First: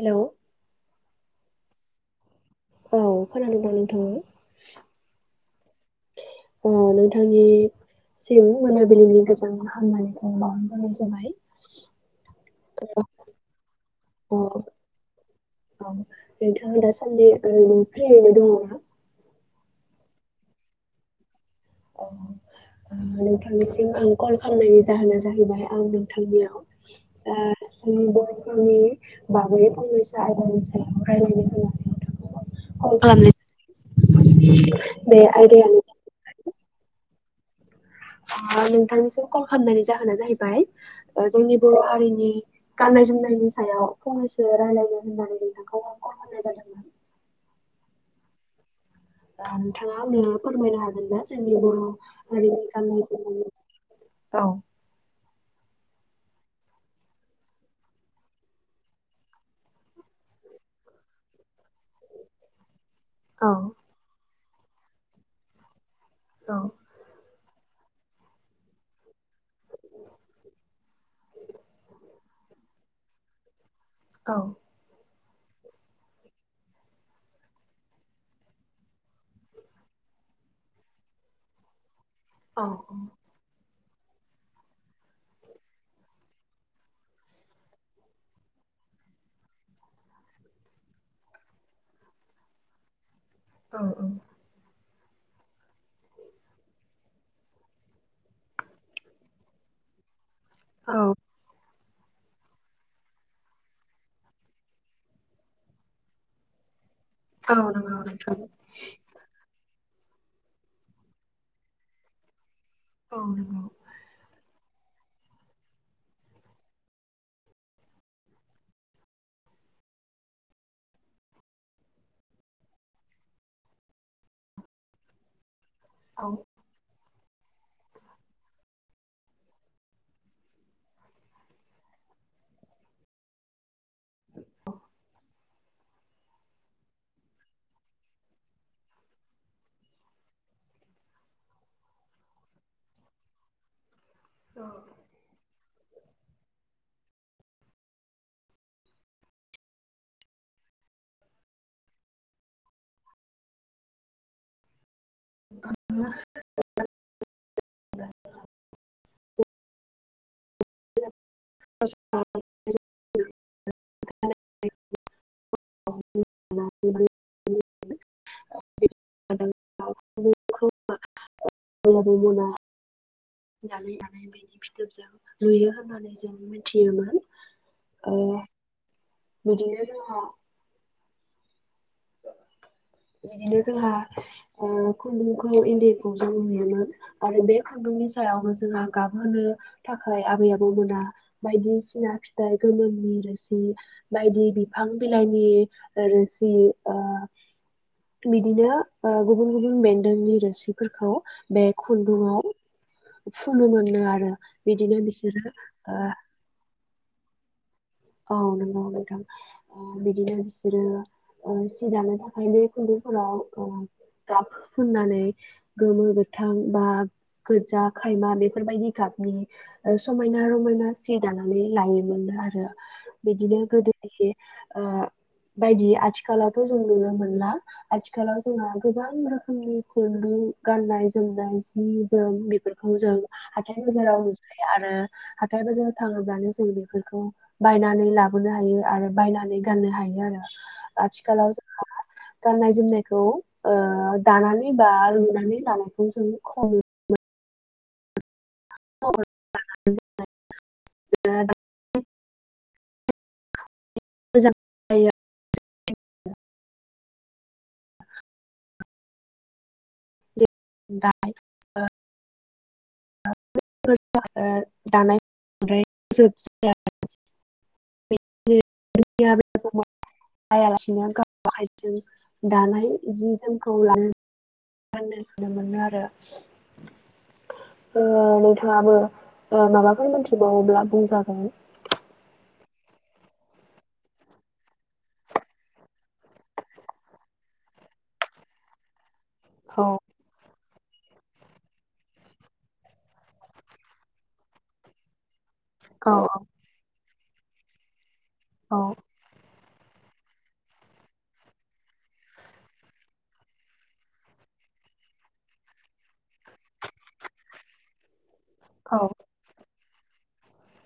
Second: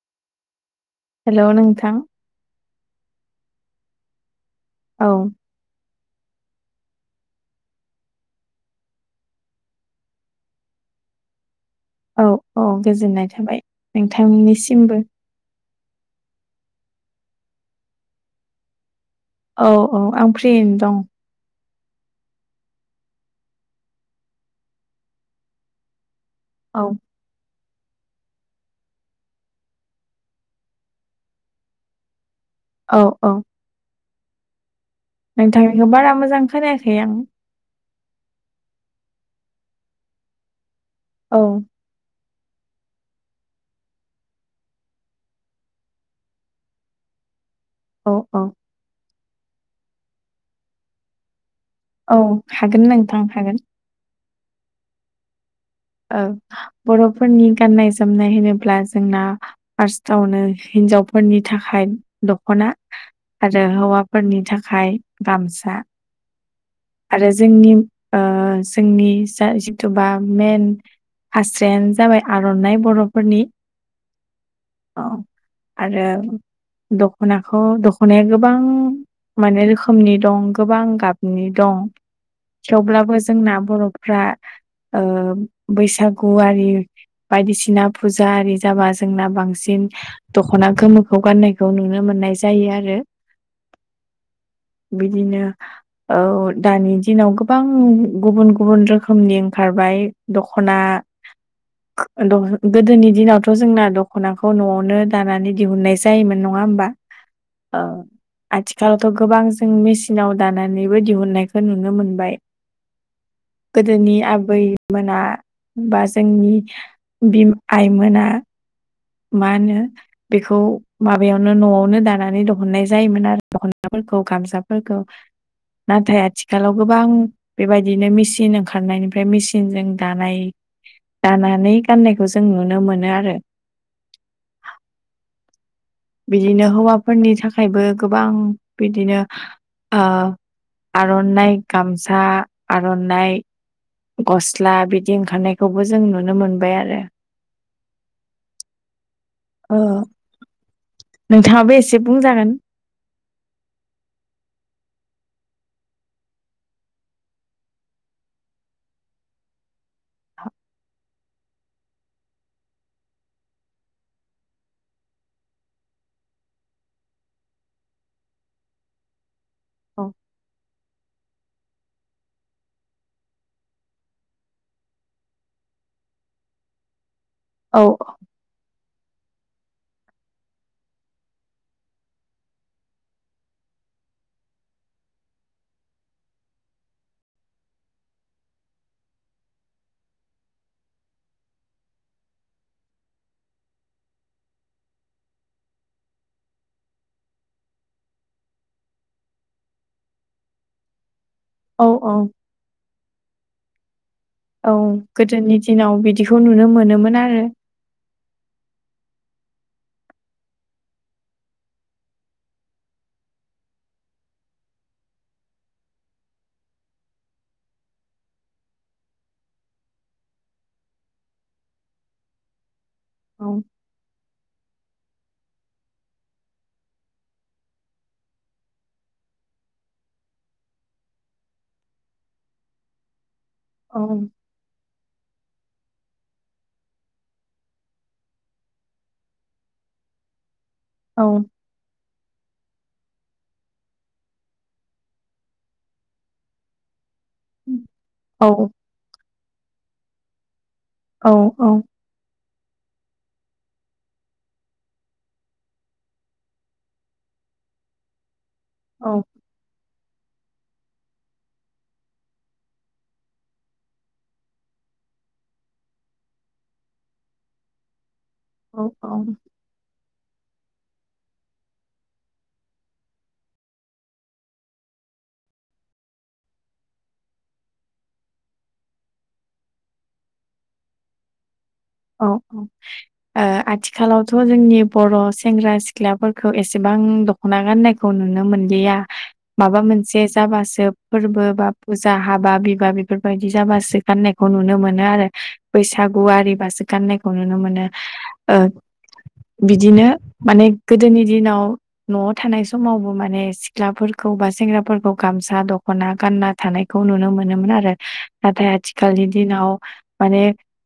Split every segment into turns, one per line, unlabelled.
Hello
hello नोंथां
औ खोनादों ना नोंथाङा
औ
अ नोंथांनिसिम मोनाबिलिनि गोजोन हामलायनायखौ बावहरग्रोनाय जाबाय
औ औ गोजोननाय थाबाय
अ
नोंथांनिसिमबो
औ नोंथाङा दासान्दि [unintelligible] फ्रियैनो दङ' ना
औ औ आं फ्रियैनो दं
औ ओ नोंथांनिसिम आं कल खालामनायनि जाहोना जाहैबाय आं नों थांनियाव
औ
ओ जोंनि बर'फोरनि बागै फंनैसो आयदानि सायाव रायलायनो होनना [unintelligible]
औ औ
[unintelligible] आयदायानो
नोंथांनिखौ बारा मोजां खोनायाखै आं
ओ नोंथांनिसिम कल खामनायनि जाहोना जाहैबाय ओ
औ
जोंनि बर' हारिनि गाननाय जोमनायनि सायाव फंनैसो रायलायनो होननानै नोंथांखौ आं कल खामनाय जादोंमोन
औ औ
दा नोंथाङा आंनो फोरमायनो हागोना जे जोंनि बर'
औ
हारिनि
हागोन
गाननाय
नोंथां हागोन
जोमनाय औ
ओ बर'फोरनि गाननाय जोमनाय होनोब्ला जोंना फार्स्टआवनो [unintelligible] हिन्जावफोरनि थाखाय दख'ना आरो हौवाफोरनि थाखाय गामसा
औ
आरो जोंनि ओ जोंनि जा जिथुबा मेन फास्रायानो जाबाय आर'नाइ बर'फोरनि
औ
औ आरो दख'नाखौ दख'नाया गोबां माने रोखोमनि दं गोबां गाबनि दं थेवब्लाबो जोंना बर'फ्रा ओ बैसागुआरि बायदिसिना फुजा आरि जाबा जोंना बांसिन इन दख'ना गोमोखौ गाननायखौ नुनो मोननाय जायो आरो
औ औ
बिदिनो औ दानि दिनाव गोबां गुबुन गुबुन रोखोमनि ओंखारबाय दख'ना [unintelligible] दह' गोदोनि दिनावथ' जोंना दख'नाखौ न'आवनो दानानै दिहुननाय जायोमोन नङा होमबा ओ
नंगौ नोंथां
आथिखालावथ' गोबां जों मेसिनाव दानानैबो दिहुननाय नुनो मोनबाय
औ नंगौ
गोदोनि आबै मोना बा जोंनि बिमा आइमोना मा होनो बेखौ माबायावनो न'आवनो दानानै दिहुननाय जायोमोन आरो गामसाफोरखौ नाथाय
औ
आथिखालाव गोबां बेबायदिनो मेचिन ओंखारनायनिफ्राय मेचनजों दानाय,, दानानै गाननायखौ जों नुनो मोनो आरो। बिदिनो हौवाफोरनि थाखायबो गोबां बिदिनो आ आर'नाइ गामसा आर'नाइ गस्ला बिदि ओंखारनाय खौबो जों नुनो मोनबाय आरो ओ नोंथाङाबो एसे बुंजागोन।
[unintelligible] [unintelligible] [unintelligible] [unintelligible]
औ
नुनो मोना। नानै दानाय बिनि फिथोबजों नुयो होननानै जों मिथियोमोन।
औ
ओ बिदिनो जोंहा बिदिनो जोंहा खुन्दुंखौ इन्दिखौ जों नुयोमोन आरो बे खुन्दुं नि सायावनो जोंहा गाबहोनो थाखाय आबै आबौ मोना बायदिसिना फिथाइ गोमति रोसि बायदि बिफां बिलाइनि रोसि ओ बिदिनो गुबुन गुबुन बेन्दोंनि रोसिफोरखौ बे
औ औ
खुन्दुंङाव फुनो मोननो आरो।
औ
बिदिनो बिसोरो
गोदोनि दिनाव
ओ
बिदिखौ नुनो मोनोमोन आरो।
औ! नोंगौ नोथां बिदिनो बिसोरो ओ सि दानो थाखाय बे खुन्दुंफोराव ओ गाब फुननानै गोमो गोथां बा गोजा, खायमा बेफोरबायदि गाबनि समायना रमायना सि दानानै लायोमोनो आरो।
औ
बिदिनो गोदोनि इसे ओ बायदि आथिखालावथ' जों नुनो मोनला। आथिखालाव जोंहा गोबां रोखोमनि खुन्दु गाननाय -जोमनाय जि -जोम बेफोरखौ जों हाथाय - बाजाराव नुसोयो आरो हाथाय - बाजाराव थाङोब्लानो जों बेफोरखौनो बायनानै लाबोनो हायो आरो बायनानै गाननो हायो आरो
औ
आथिखालाव जोंहा गाननाय जोमनायखौ दानानै बा लुनानै लानायखौ जों खम
औ औ
[unintelligible]
औ औ
मोजां जायो।
औ।
दा दानाय। [unintelligible]
औ औ
जायालासिनो गाव आखायजों दानाय जि जोमखौ लानो गाननो जोमनो मोनो आरो। नोंथाङाबो माबाफोर मिथिबावोब्ला बुंजागोन।
औ औ आथिखालावथ' जोंनि बर' सेंग्रा सिख्लाफोरखौ एसेबां आं दख'ना गाननायखौ नुनो मोनलिया माबा
औ
मोनसे जाबासो फोरबो बा फुजा हाबा एबा बेफोरबायदि जाबासो गाननायखौ नुनो मोनो आरो
औ
बैसागुआरि बासो गाननायखौ नुनो मोनो ओ
औ
बिदिनो माने गोदोनि दिनाव न'आव थानाय समावबो माने सिख्लाफोरखौ बाय सेंग्राफोरखौ गामसा दख'ना गानना थानायखौ नुनो मोनोमोन आरो। नाथाय
औ
आथिखालनि दिनाव माने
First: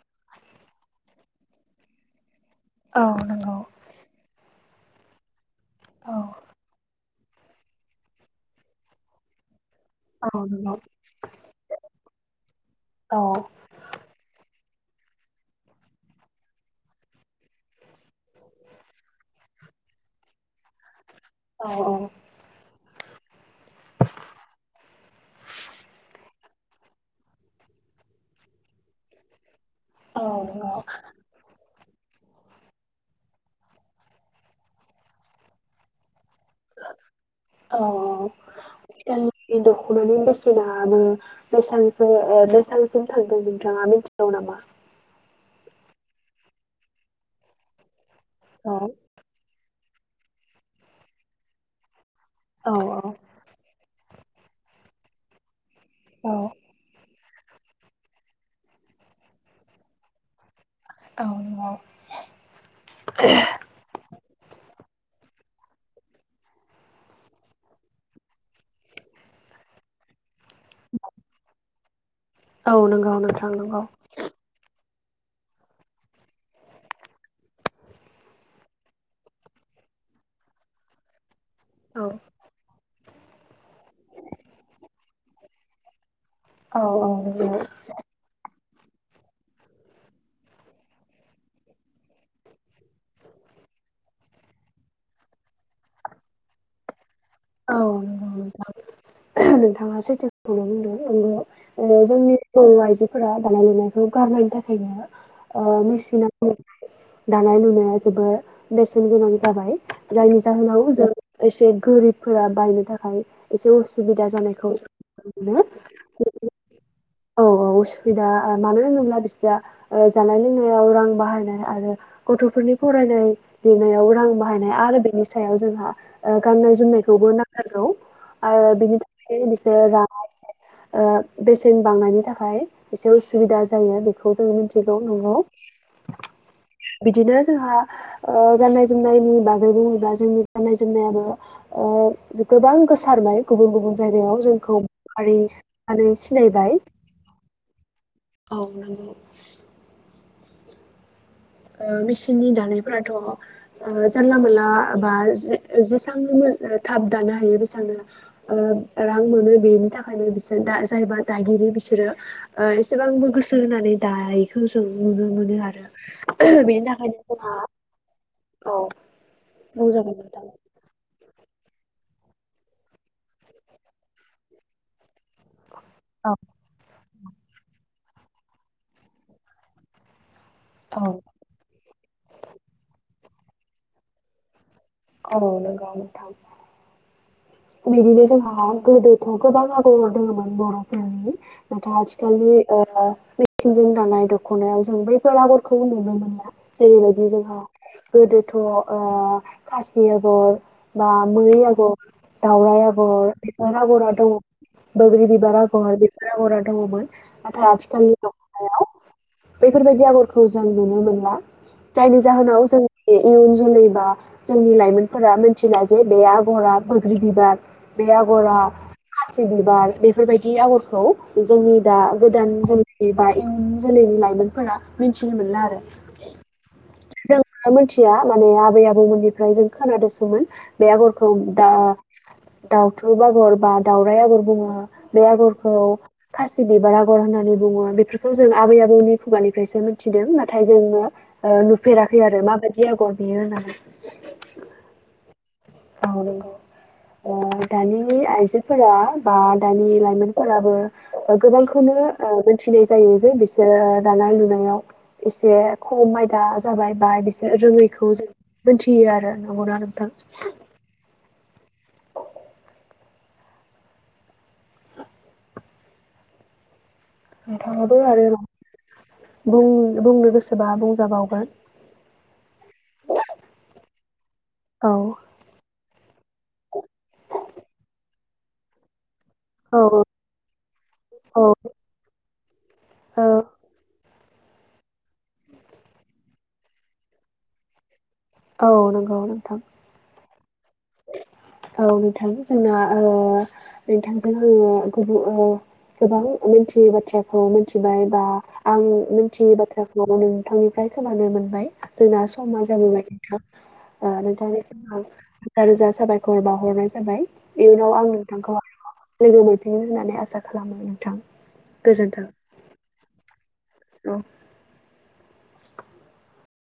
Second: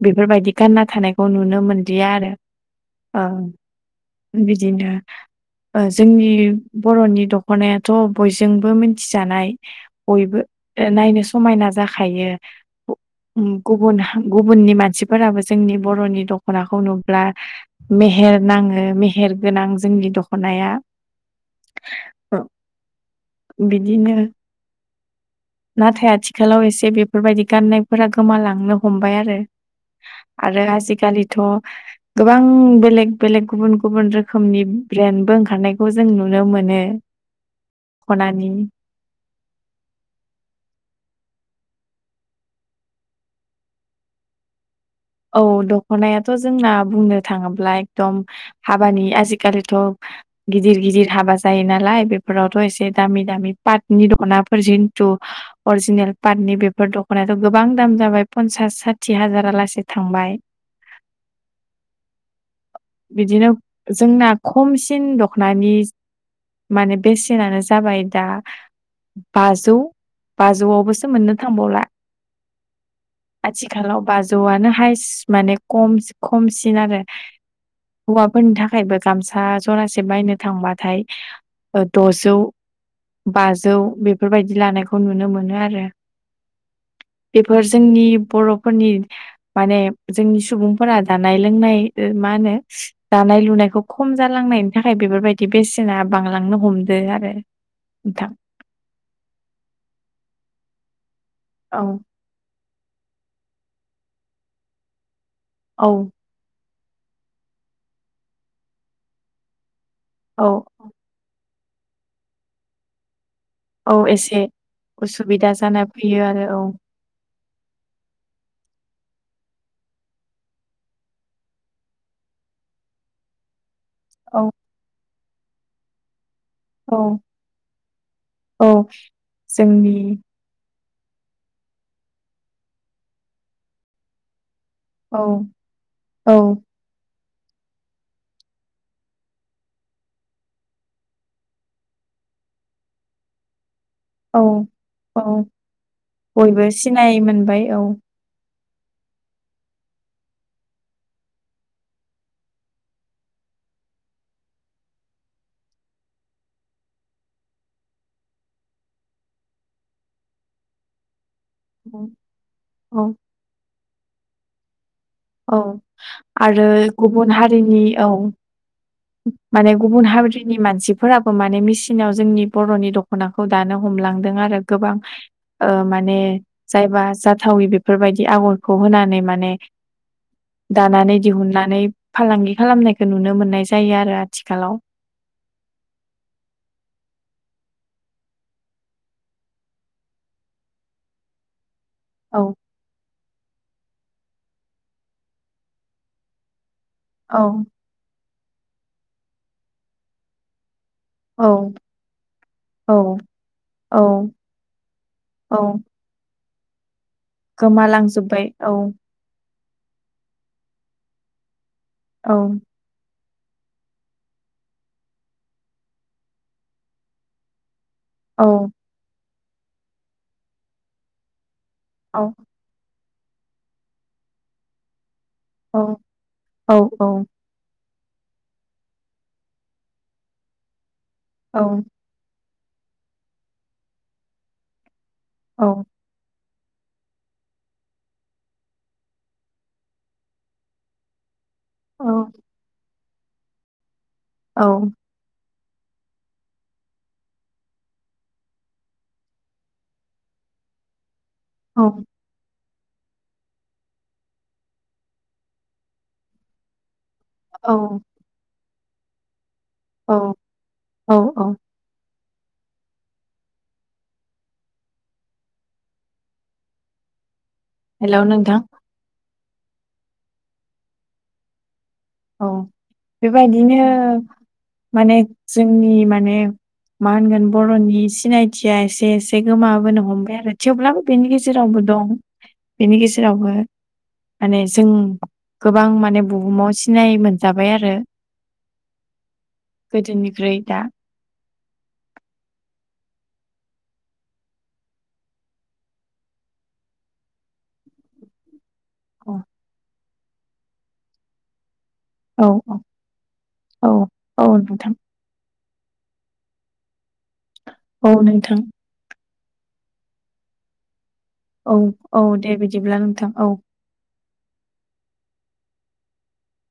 बेफोरबायदि गानना थानायखौ नुनो मोनदिया आरो।
औ
ओ
नंगौ।
बिदिनो
औ
जोंनि बर'नि दख'नायाथ' बयजोंबो मिथिजानाय। बयबो
औ नंगौ
नायनो समायना जाखायो।
औ
गुबुन गुबुननि मानसिफोराबो जोंनि बर'नि दख'नाखौ नुब्ला मेहेर नाङो मेहेर गोनां जोंनि दख'नाया।
औ औ
बिदिनो। नाथाय आथिखालाव एसे बेफोरबायदि गाननायफोरा गोमालांनो हमबाय आरो।
औ
आरो
नंगौ
आजिखालिथ' गोबां बेलेग बेलेग गुबुन गुबुन रोखोमनि ब्रेन्डबो ओंखारनायखौ जों नु
औ
दख'नानि
दख'नानि बेसेनाबो बेसांसो बेसांसिम थांदों नोंथाङा मिथिगौ नामा?
औ दख'नायाथ' जोंना बुंनो थाङोब्ला एकदम
औ
हाबानि आजिखालिथ' गिदिर गिदिर हाबा जायो नालाय बेफोरावथ'
औ
एसे
औ
दामि दामि पाटनि द दखनाफोर जिन्तु अरिजिनेल
औ
पातनि बेफोर द दखनायाथ' गोबां दाम जाबाय पनसास साथि हाजारालासे थांबाय।
औ नंगौ।
बिदिनो जोंना खमसि सिन दख'नानि माने बेसेनानो जाबाय दा बाजौ बाजौआवबोसो मोननो थांबावला
औ नंगौ नोंथां नंगौ
आथिखालाव बाजौआनो हाइस माने खमसिन आरो हौवाफोरनि थाखायबो गामसा जरासे बायनो थांबाथाय
औ।
द'जौ बाजौ बेफोरबायदि लानायखौ नुनो मोनो आरो।
औ औ नंगौ।
बेफोर जोंनि बर'फोरनि माने जोंनि सुबुंफोरा जानाय लोंनाय मा होनो दानाय लुनायखौ खम जालां नायनि थाखाय बेफोरबायदि बेसेना बांलांनो हमदो आरो।
औ
नोंथां
नोंथां नोंथाङा सैथोखौनो बुंदों नंगौ।
औ
ओ जोंनि बर' आइजोफोरा दानाय लुनायखौ गारनायनि थाखायनो
औ
मेसिन दानाय लुनाया जोबोद बेसेन गोनां जाबाय। जायनि
औ
जाहोनाव जों एसे गोरिबफोरा बायनो थाखाय एसे
औ
उसुबिदा
एसे
जानायखौ
उसुबिदा
मोनो
जाना फैयो आरो औ
औ औ। उसुबुबिदा मानो होनोब्ला बिसोरा जानाय लोंनायाव रां बाहायनाय आरो गथ'फोरनि फरायनाय लिरनायाव रां
औ
बाहायनाय आरो बेनि सायाव जोंहा गाननाय
औ
जोमनायखौबो नांथारगौ आरो
औ
बिनि थाखाय बिसोर
जोंनि
राङा एसे ओ बेसेन बांनायनि थाखाय एसे उसुबिदा जायो बेखौ जोङो मिनथि नंगौ
औ
नंगौ
औ
बिदिनो। जोंहा ओ गाननाय जोमनायनि बागै बुङोब्ला जोंनि गाननाय जोमनायाबो ओ गोबां गोसारबाय गुबुन गुबुन जायगायाव
औ
जोंखौ
औ
बर' हारि
बयबो
सिनायबाय
सिनाय मोनबाय औ।
औ नांगौ। ओ मेसिननि दानायफोराथ' जानला मोनला बा जेसबां थाब दानो हायो बिसांनो रां मोनो बेनि थाखायनो बिसोरा जायबा दागिरि बिसोरो
औ
एसेबांबो गोसो होनानै दायैखौ जों नुनो मोनो
औ
आरो
आरो
बेनि थाखायनो
गुबुन
जोंहा
हारिनि औ
औ
माने गुबुन
बुंजागोन नोंथां
हारिनि मानसिफोराबो माने मेसिनाव जोंनि बर'नि दख'नाखौ दानो हमलांदों आरो गोबां। ओ माने जायबा जाथायि बेफोरबायदि आगरखौ होनानै माने
औ
दानानै दिहुननानै फालांगि खालामनायखौ नुनो मोननाय जायो आरो आथिखालाव।
औ नंगौ नोंथां। बिदिनो जोंहा गोदोथ' गोबां आगर दङोमोन बर'फोरनि। दाथ'
औ
आजखाललि ओ थिंजों दानाय दख'नायाव जों बैफोर आगरखौ नुनो मोनला जेरैबायदि जोंहा
औ
गोदोथ' अ खासि आगर बा
औ
मै आगर दावराय
औ
आगर बिबार आगरा
औ
दङमोन बोग्रि बिबार आगर बिबार आगरा दङमोन। नाथाय आथिखालनि
गोमालांजोबबाय औ।
दख'नायाव बेफोरबायदि आगरखौ जों नुनो मोनला जायनि
औ
जाहोनाव जों बे इयुन जोलै बा जोंनि लाइमोनफोरा मिथिला जे बे आगरा बोग्रि बिबार बे
औ
आग'रा खासि बिबार बेफोरबायदि आग'रखौ जोंनि दा
औ
गोदान जोलै बा इयुन जोलैनि लाइमोनफोरा मिन थिनो मोनला आरो
औ
जों मोनथि -या माने आबै -आबौ मोननिफ्राय जों खोनादोंसोमोन बे आगरखौ दा
औ
दाउथुब आगर बा दावराइ आगर बुङो बे आगरखौ
औ
खासि बिबार आगर होननानै बुङो बेफोरखौ जों आबै- आबौनि खुगानिफ्रायसो मिथिदों नाथाय जोङो अ होफेराखै
औ
आरो माबायदि आगर बेयो होननानै।
औ।
औ नंगौ। ओ दानि आइजोफोरा बा दानि लाइमोनफोराबो
औ
गोबांखौनो ओ थिनाय जायो जे बिसोरो दानाय लुनायाव एसे खम आयदा जाबाय बा बिसोर
औ
रोङैखौ जों मोनथियो आरो नंगौना नोंथां?
औ औ औ
नोंथां आबो
हेलौ
आरो
नोंथां
बुं -बुंनो गोसोबा बुंजाबावगोन।
औ बेबायदिनो
औ
माने जोंनि माने मा होनगोन बर'नि सिनायथिया एसे त्एसे
औ
गोमाबोनो
औ
हमबाय आरो थेवब्लाबो बेनि
औ
गेजेरावबो दं। बेनि
औ
गेजेरावबो माने जों गोबां माने बुहुमाव सिनाय मोनजाबाय आरो।
औ नंगौ औ नोंथां।
गोदोनिख्रुइ दा
[inaudible] औ नोंथां जोंना ओ नोंथांजों आङो गुबुन ओ गोबां मिथियै बाथ्राखौ मिथिबाय बा आं
औ
मिथियै बाथ्राखौ नोंथांनिफ्राय खोनानो मोनबाय। जोंना
औ
समा जाबोबाय नोंथां
औ
ओ
औ
नोंथांनिसिम
नोंथां
आं रोजा -रोजा साबायखर बावाहरनाय जाबाय इयनाव आं
औ
नोंथांखौ
नोंथां
लोगो मोनसिनगोन होननानै आसा खालामो नोंथां।
औ
गोजोन्थों
-औ दे बिदिब्ला नोंथां औ।
औ।